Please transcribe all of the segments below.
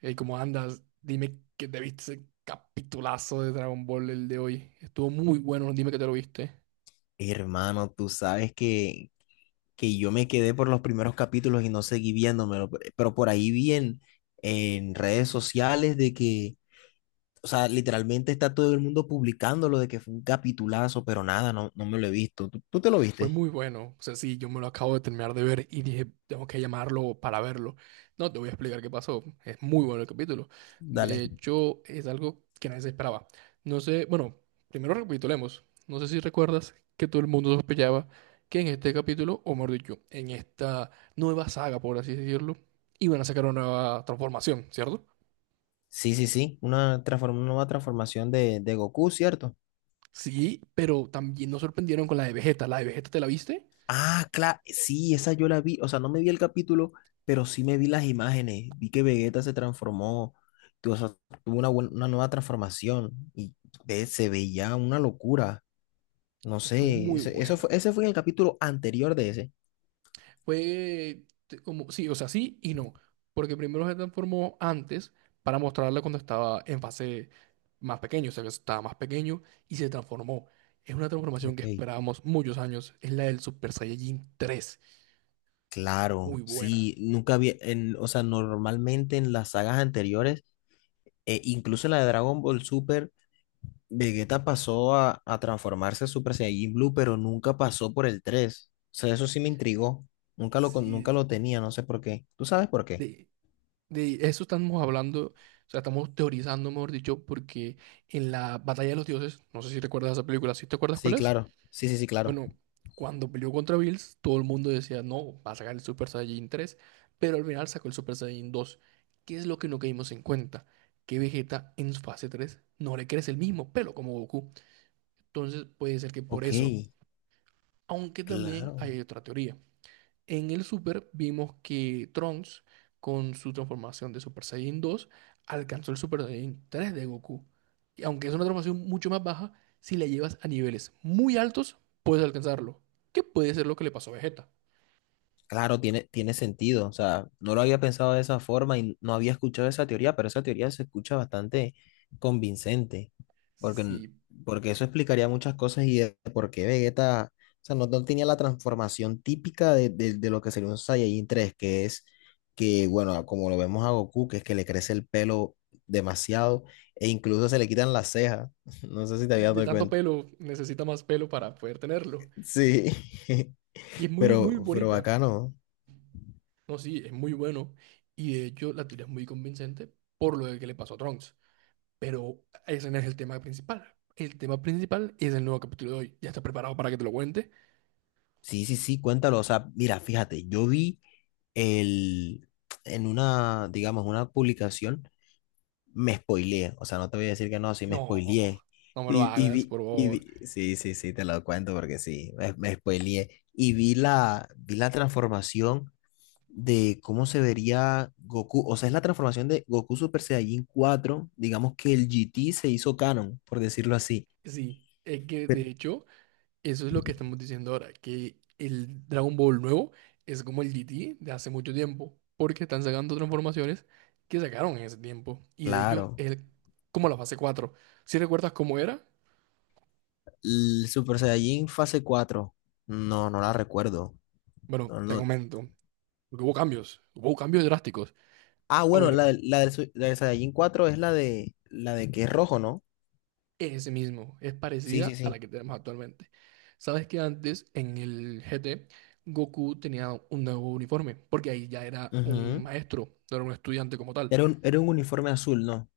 Hey, ¿cómo andas? Dime que te viste ese capitulazo de Dragon Ball el de hoy. Estuvo muy bueno, dime que te lo viste. Hermano, tú sabes que yo me quedé por los primeros capítulos y no seguí viéndomelo, pero por ahí vi en redes sociales de que, o sea, literalmente está todo el mundo publicándolo de que fue un capitulazo, pero nada, no, no me lo he visto. Tú te lo Fue viste? muy bueno. O sea, sí, yo me lo acabo de terminar de ver y dije, tengo que llamarlo para verlo. No, te voy a explicar qué pasó. Es muy bueno el capítulo. De Dale. hecho, es algo que nadie se esperaba. No sé, bueno, primero recapitulemos. No sé si recuerdas que todo el mundo sospechaba que en este capítulo, o mejor dicho, en esta nueva saga, por así decirlo, iban a sacar una nueva transformación, ¿cierto? Sí, sí, sí, una nueva transformación de Goku, ¿cierto? Sí, pero también nos sorprendieron con la de Vegeta. La de Vegeta, ¿te la viste? Ah, claro, sí, esa yo la vi, o sea, no me vi el capítulo, pero sí me vi las imágenes, vi que Vegeta se transformó, o sea, tuvo una nueva transformación y se veía una locura, no Estuvo sé, muy buena. Ese fue en el capítulo anterior de ese. Fue como, sí, o sea, sí y no. Porque primero se transformó antes para mostrarla cuando estaba en fase más pequeño, o sea, que estaba más pequeño y se transformó. Es una transformación que Ok. esperábamos muchos años. Es la del Super Saiyajin tres. Claro, Muy buena. sí, nunca vi, o sea, normalmente en las sagas anteriores, incluso en la de Dragon Ball Super, Vegeta pasó a transformarse a Super Saiyajin Blue, pero nunca pasó por el tres. O sea, eso sí me intrigó. Nunca lo, con- nunca Sí, lo tenía, no sé por qué. ¿Tú sabes por qué? de, de eso estamos hablando, o sea, estamos teorizando, mejor dicho, porque en la Batalla de los Dioses, no sé si recuerdas esa película, ¿sí te acuerdas Sí, cuál es? claro. Sí, sí, sí, claro. Bueno, cuando peleó contra Bills, todo el mundo decía, no, va a sacar el Super Saiyajin tres, pero al final sacó el Super Saiyajin dos. ¿Qué es lo que no caímos en cuenta? Que Vegeta en su fase 3 no le crece el mismo pelo como Goku. Entonces puede ser que por Ok, eso. Aunque también claro. hay otra teoría. En el Super vimos que Trunks, con su transformación de Super Saiyan 2, alcanzó el Super Saiyan 3 de Goku. Y aunque es una transformación mucho más baja, si la llevas a niveles muy altos, puedes alcanzarlo. Que puede ser lo que le pasó a Vegeta. Claro, tiene sentido. O sea, no lo había pensado de esa forma y no había escuchado esa teoría, pero esa teoría se escucha bastante convincente, porque, Si, porque eso explicaría muchas cosas y de por qué Vegeta, o sea, no, no tenía la transformación típica de lo que sería un Saiyajin 3, que es que, bueno, como lo vemos a Goku, que es que le crece el pelo demasiado e incluso se le quitan las cejas. No sé si te si habías de dado tanto cuenta. pelo necesita más pelo para poder tenerlo. Sí, Y es muy, muy pero bonita. bacano. No, sí, es muy bueno. Y de hecho, la teoría es muy convincente por lo de que le pasó a Trunks. Pero ese no es el tema principal. El tema principal es el nuevo capítulo de hoy. ¿Ya estás preparado para que te lo cuente? Sí, sí, sí, cuéntalo. O sea, mira, fíjate, yo vi el, en una, digamos, una publicación, me spoileé. O sea, no te voy a decir que no, sí me No, spoileé. no me lo hagas, por favor. Sí, sí, sí, te lo cuento porque sí, me spoileé. Y vi vi la transformación de cómo se vería Goku. O sea, es la transformación de Goku Super Saiyajin cuatro. Digamos que el GT se hizo canon, por decirlo así. Sí, es que de Pe- hecho, eso es lo que estamos diciendo ahora, que el Dragon Ball nuevo es como el GT de hace mucho tiempo, porque están sacando transformaciones que sacaron en ese tiempo. Y de Claro. Como la fase cuatro. ¿Si recuerdas cómo era? El Super Saiyajin fase cuatro. No, no la recuerdo. Bueno, No, te no. comento, porque hubo cambios drásticos. Ah, A bueno, ver, la del Saiyajin 4 es la de que es rojo, ¿no? es ese mismo, es Sí, sí, parecida a la sí. que tenemos actualmente. Sabes que antes en el GT Goku tenía un nuevo uniforme, porque ahí ya era un Ujú. maestro, no era un estudiante como tal. Era un uniforme azul, ¿no?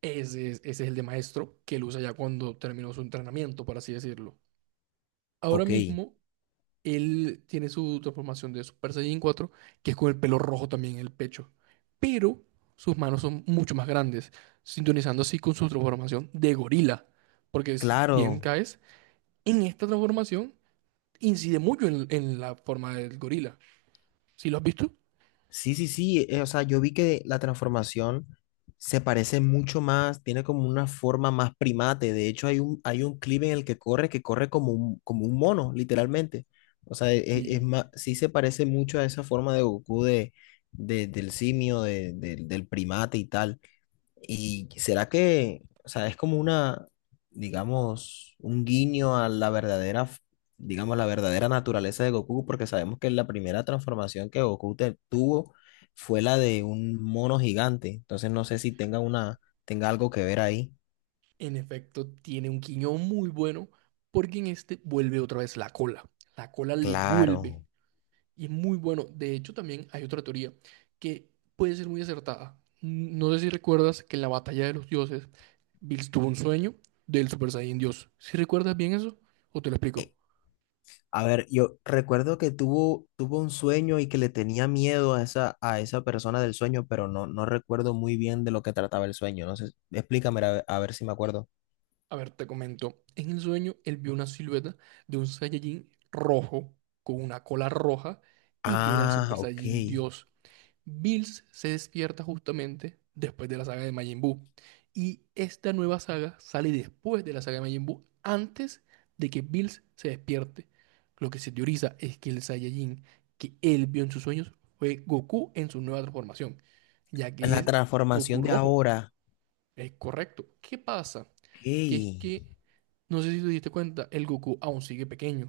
Ese es el de maestro que él usa ya cuando terminó su entrenamiento, por así decirlo. Ahora Ok, mismo él tiene su transformación de Super Saiyan cuatro que es con el pelo rojo también en el pecho, pero sus manos son mucho más grandes, sintonizando así con su transformación de gorila, porque si bien claro. caes en esta transformación incide mucho en la forma del gorila. ¿Sí lo has visto? Sí, sí, sí, o sea, yo vi que la transformación se parece mucho más, tiene como una forma más primate. De hecho, hay un clip en el que corre como un mono, literalmente. O sea, es, Sí, más, sí se parece mucho a esa forma de Goku del simio, del primate y tal. ¿Y será que, o sea, es como una, digamos, un guiño a la verdadera, digamos, la verdadera naturaleza de Goku? Porque sabemos que la primera transformación que Goku tuvo fue la de un mono gigante. Entonces no sé si tenga una, tenga algo que ver ahí. en efecto, tiene un quiñón muy bueno porque en este vuelve otra vez la cola. La cola le vuelve Claro. y es muy bueno. De hecho, también hay otra teoría que puede ser muy acertada. No sé si recuerdas que en la batalla de los dioses, Bills tuvo un sueño del Super Saiyan Dios. ¿Si recuerdas bien eso? ¿O te lo explico? Eh, A ver, yo recuerdo que tuvo un sueño y que le tenía miedo a esa persona del sueño, pero no, no recuerdo muy bien de lo que trataba el sueño. No sé, explícame a ver si me acuerdo. A ver, te comento. En el sueño, él vio una silueta de un Saiyajin rojo con una cola roja y que era el Ah, Super ok. Saiyajin Dios. Bills se despierta justamente después de la saga de Majin Buu. Y esta nueva saga sale después de la saga de Majin Buu, antes de que Bills se despierte. Lo que se teoriza es que el Saiyajin que él vio en sus sueños fue Goku en su nueva transformación, ya que La es Goku transformación de rojo. ahora. Es correcto. ¿Qué pasa? Ok. Que es que, no sé si te diste cuenta, el Goku aún sigue pequeño.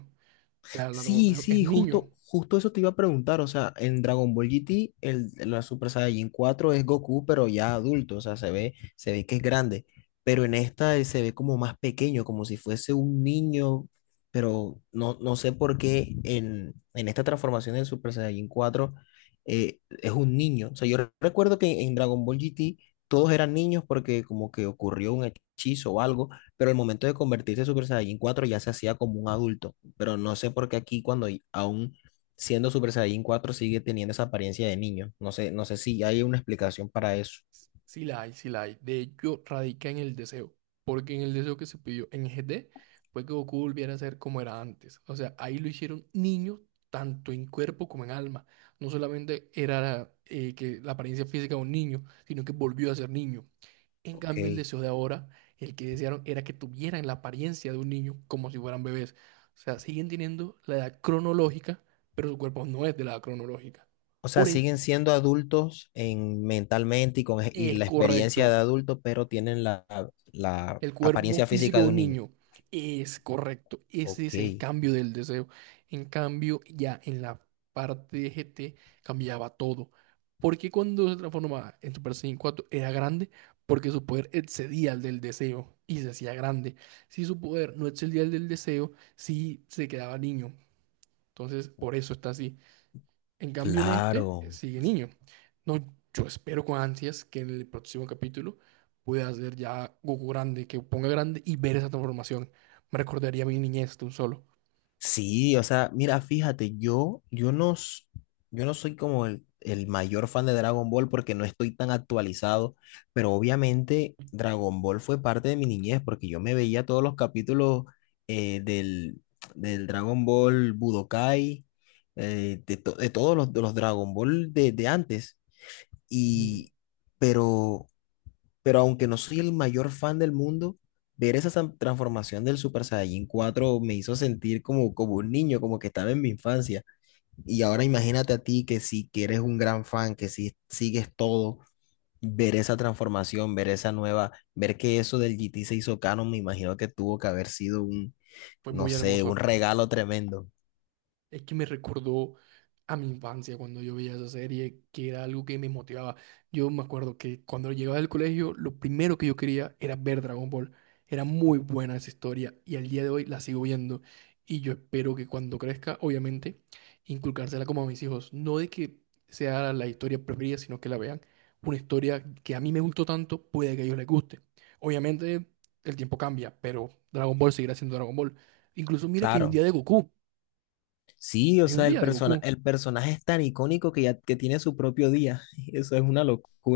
O sea, la Sí, transformación es sí, niño. justo, justo eso te iba a preguntar. O sea, en Dragon Ball GT, la Super Saiyajin 4 es Goku, pero ya adulto. O sea, se ve que es grande. Pero en esta él se ve como más pequeño, como si fuese un niño. Pero no, no sé por qué en esta transformación del Super Saiyajin 4 es un niño. O sea, yo recuerdo que en Dragon Ball GT todos eran niños porque como que ocurrió un hechizo o algo, pero el momento de convertirse en Super Saiyajin 4 ya se hacía como un adulto, pero no sé por qué aquí cuando aún siendo Super Saiyajin cuatro sigue teniendo esa apariencia de niño. No sé, no sé si hay una explicación para eso. Sí la hay, sí la hay. De hecho, radica en el deseo. Porque en el deseo que se pidió en G GT fue que Goku volviera a ser como era antes. O sea, ahí lo hicieron niño tanto en cuerpo como en alma. No solamente era que la apariencia física de un niño, sino que volvió a ser niño. En Ok. cambio, el deseo de ahora, el que desearon era que tuvieran la apariencia de un niño como si fueran bebés. O sea, siguen teniendo la edad cronológica, pero su cuerpo no es de la edad cronológica. O sea, Por siguen eso siendo adultos en mentalmente y con y es la experiencia de correcto. adulto, pero tienen la El cuerpo apariencia físico física de de un un niño. niño es correcto. Ese Ok, es el cambio del deseo. En cambio, ya en la parte de GT cambiaba todo. Porque cuando se transformaba en Super Saiyan 4 era grande porque su poder excedía al del deseo y se hacía grande. Si su poder no excedía al del deseo, sí se quedaba niño. Entonces, por eso está así. En cambio, en este claro. sigue niño. No, yo espero con ansias que en el próximo capítulo pueda ser ya Goku grande, que ponga grande y ver esa transformación. Me recordaría a mi niñez de un solo. Sí, o sea, mira, fíjate, yo no, yo no soy como el mayor fan de Dragon Ball porque no estoy tan actualizado, pero obviamente Dragon Ball fue parte de mi niñez porque yo me veía todos los capítulos eh, del, del Dragon Ball Budokai, de todos de los Dragon Ball de antes, Ujú. y, pero pero aunque no soy el mayor fan del mundo, ver esa transformación del Super Saiyajin cuatro me hizo sentir como un niño, como que estaba en mi infancia. Y ahora imagínate a ti que si que eres un gran fan, que si sigues todo, ver esa transformación, ver esa nueva, ver que eso del GT se hizo canon, me imagino que tuvo que haber sido un, Fue no muy sé, un hermoso. regalo tremendo. Es que me recordó a mi infancia cuando yo veía esa serie, que era algo que me motivaba. Yo me acuerdo que cuando llegaba del colegio, lo primero que yo quería era ver Dragon Ball. Era muy buena esa historia y al día de hoy la sigo viendo. Y yo espero que cuando crezca, obviamente, inculcársela como a mis hijos. No de que sea la historia preferida, sino que la vean. Una historia que a mí me gustó tanto, puede que a ellos les guste. Obviamente, el tiempo cambia, pero Dragon Ball seguirá siendo Dragon Ball. Incluso mira que hay un Claro. día de Goku. Sí, o Hay un sea, día de Goku. el personaje es tan icónico que ya que tiene su propio día. Eso es una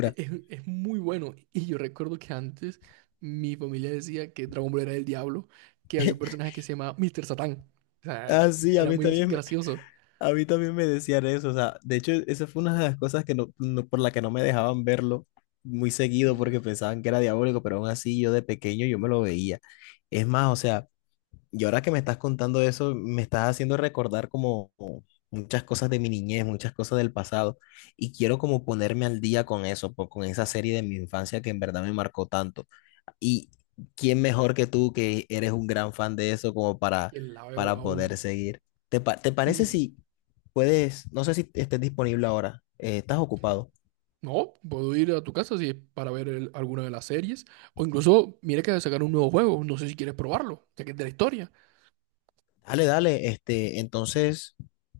Es muy bueno. Y yo recuerdo que antes mi familia decía que Dragon Ball era el diablo, que había un personaje que se llamaba Mr. Satán. O sea, Ah, sí, a era mí muy también. gracioso. A mí también me decían eso, o sea, de hecho, esa fue una de las cosas que por la que no me dejaban verlo muy seguido porque No, pensaban que era diabólico, pero aún así yo de pequeño yo me lo veía. Es más, o sea, y ahora que me estás contando eso, me estás haciendo recordar como muchas cosas de mi niñez, muchas cosas del pasado, y quiero como ponerme al día con eso, con esa serie de mi infancia que en verdad me marcó tanto. Y quién mejor que tú, que eres un gran fan de eso, como que la veo para poder aún. seguir. Te parece Sí. si puedes, no sé si estés disponible ahora, estás ocupado? No, puedo ir a tu casa si es para ver alguna de las series. O incluso, mira que sacar un nuevo juego. No sé si quieres probarlo, ya que es de la historia. Dale, dale, este, entonces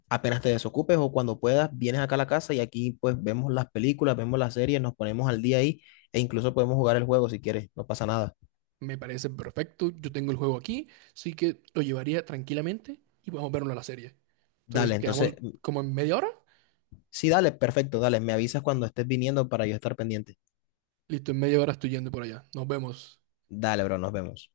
apenas te desocupes o cuando puedas, vienes acá a la casa y aquí pues vemos las películas, vemos las series, nos ponemos al día ahí e incluso podemos jugar el juego si quieres, no pasa nada. Me parece perfecto. Yo tengo el juego aquí. Así que lo llevaría tranquilamente y podemos verlo en la serie. Entonces, Dale, quedamos entonces, como en media hora. sí, dale, perfecto, dale, me avisas cuando estés viniendo para yo estar pendiente. Listo, en media hora estoy yendo por allá. Nos vemos. Dale, bro, nos vemos.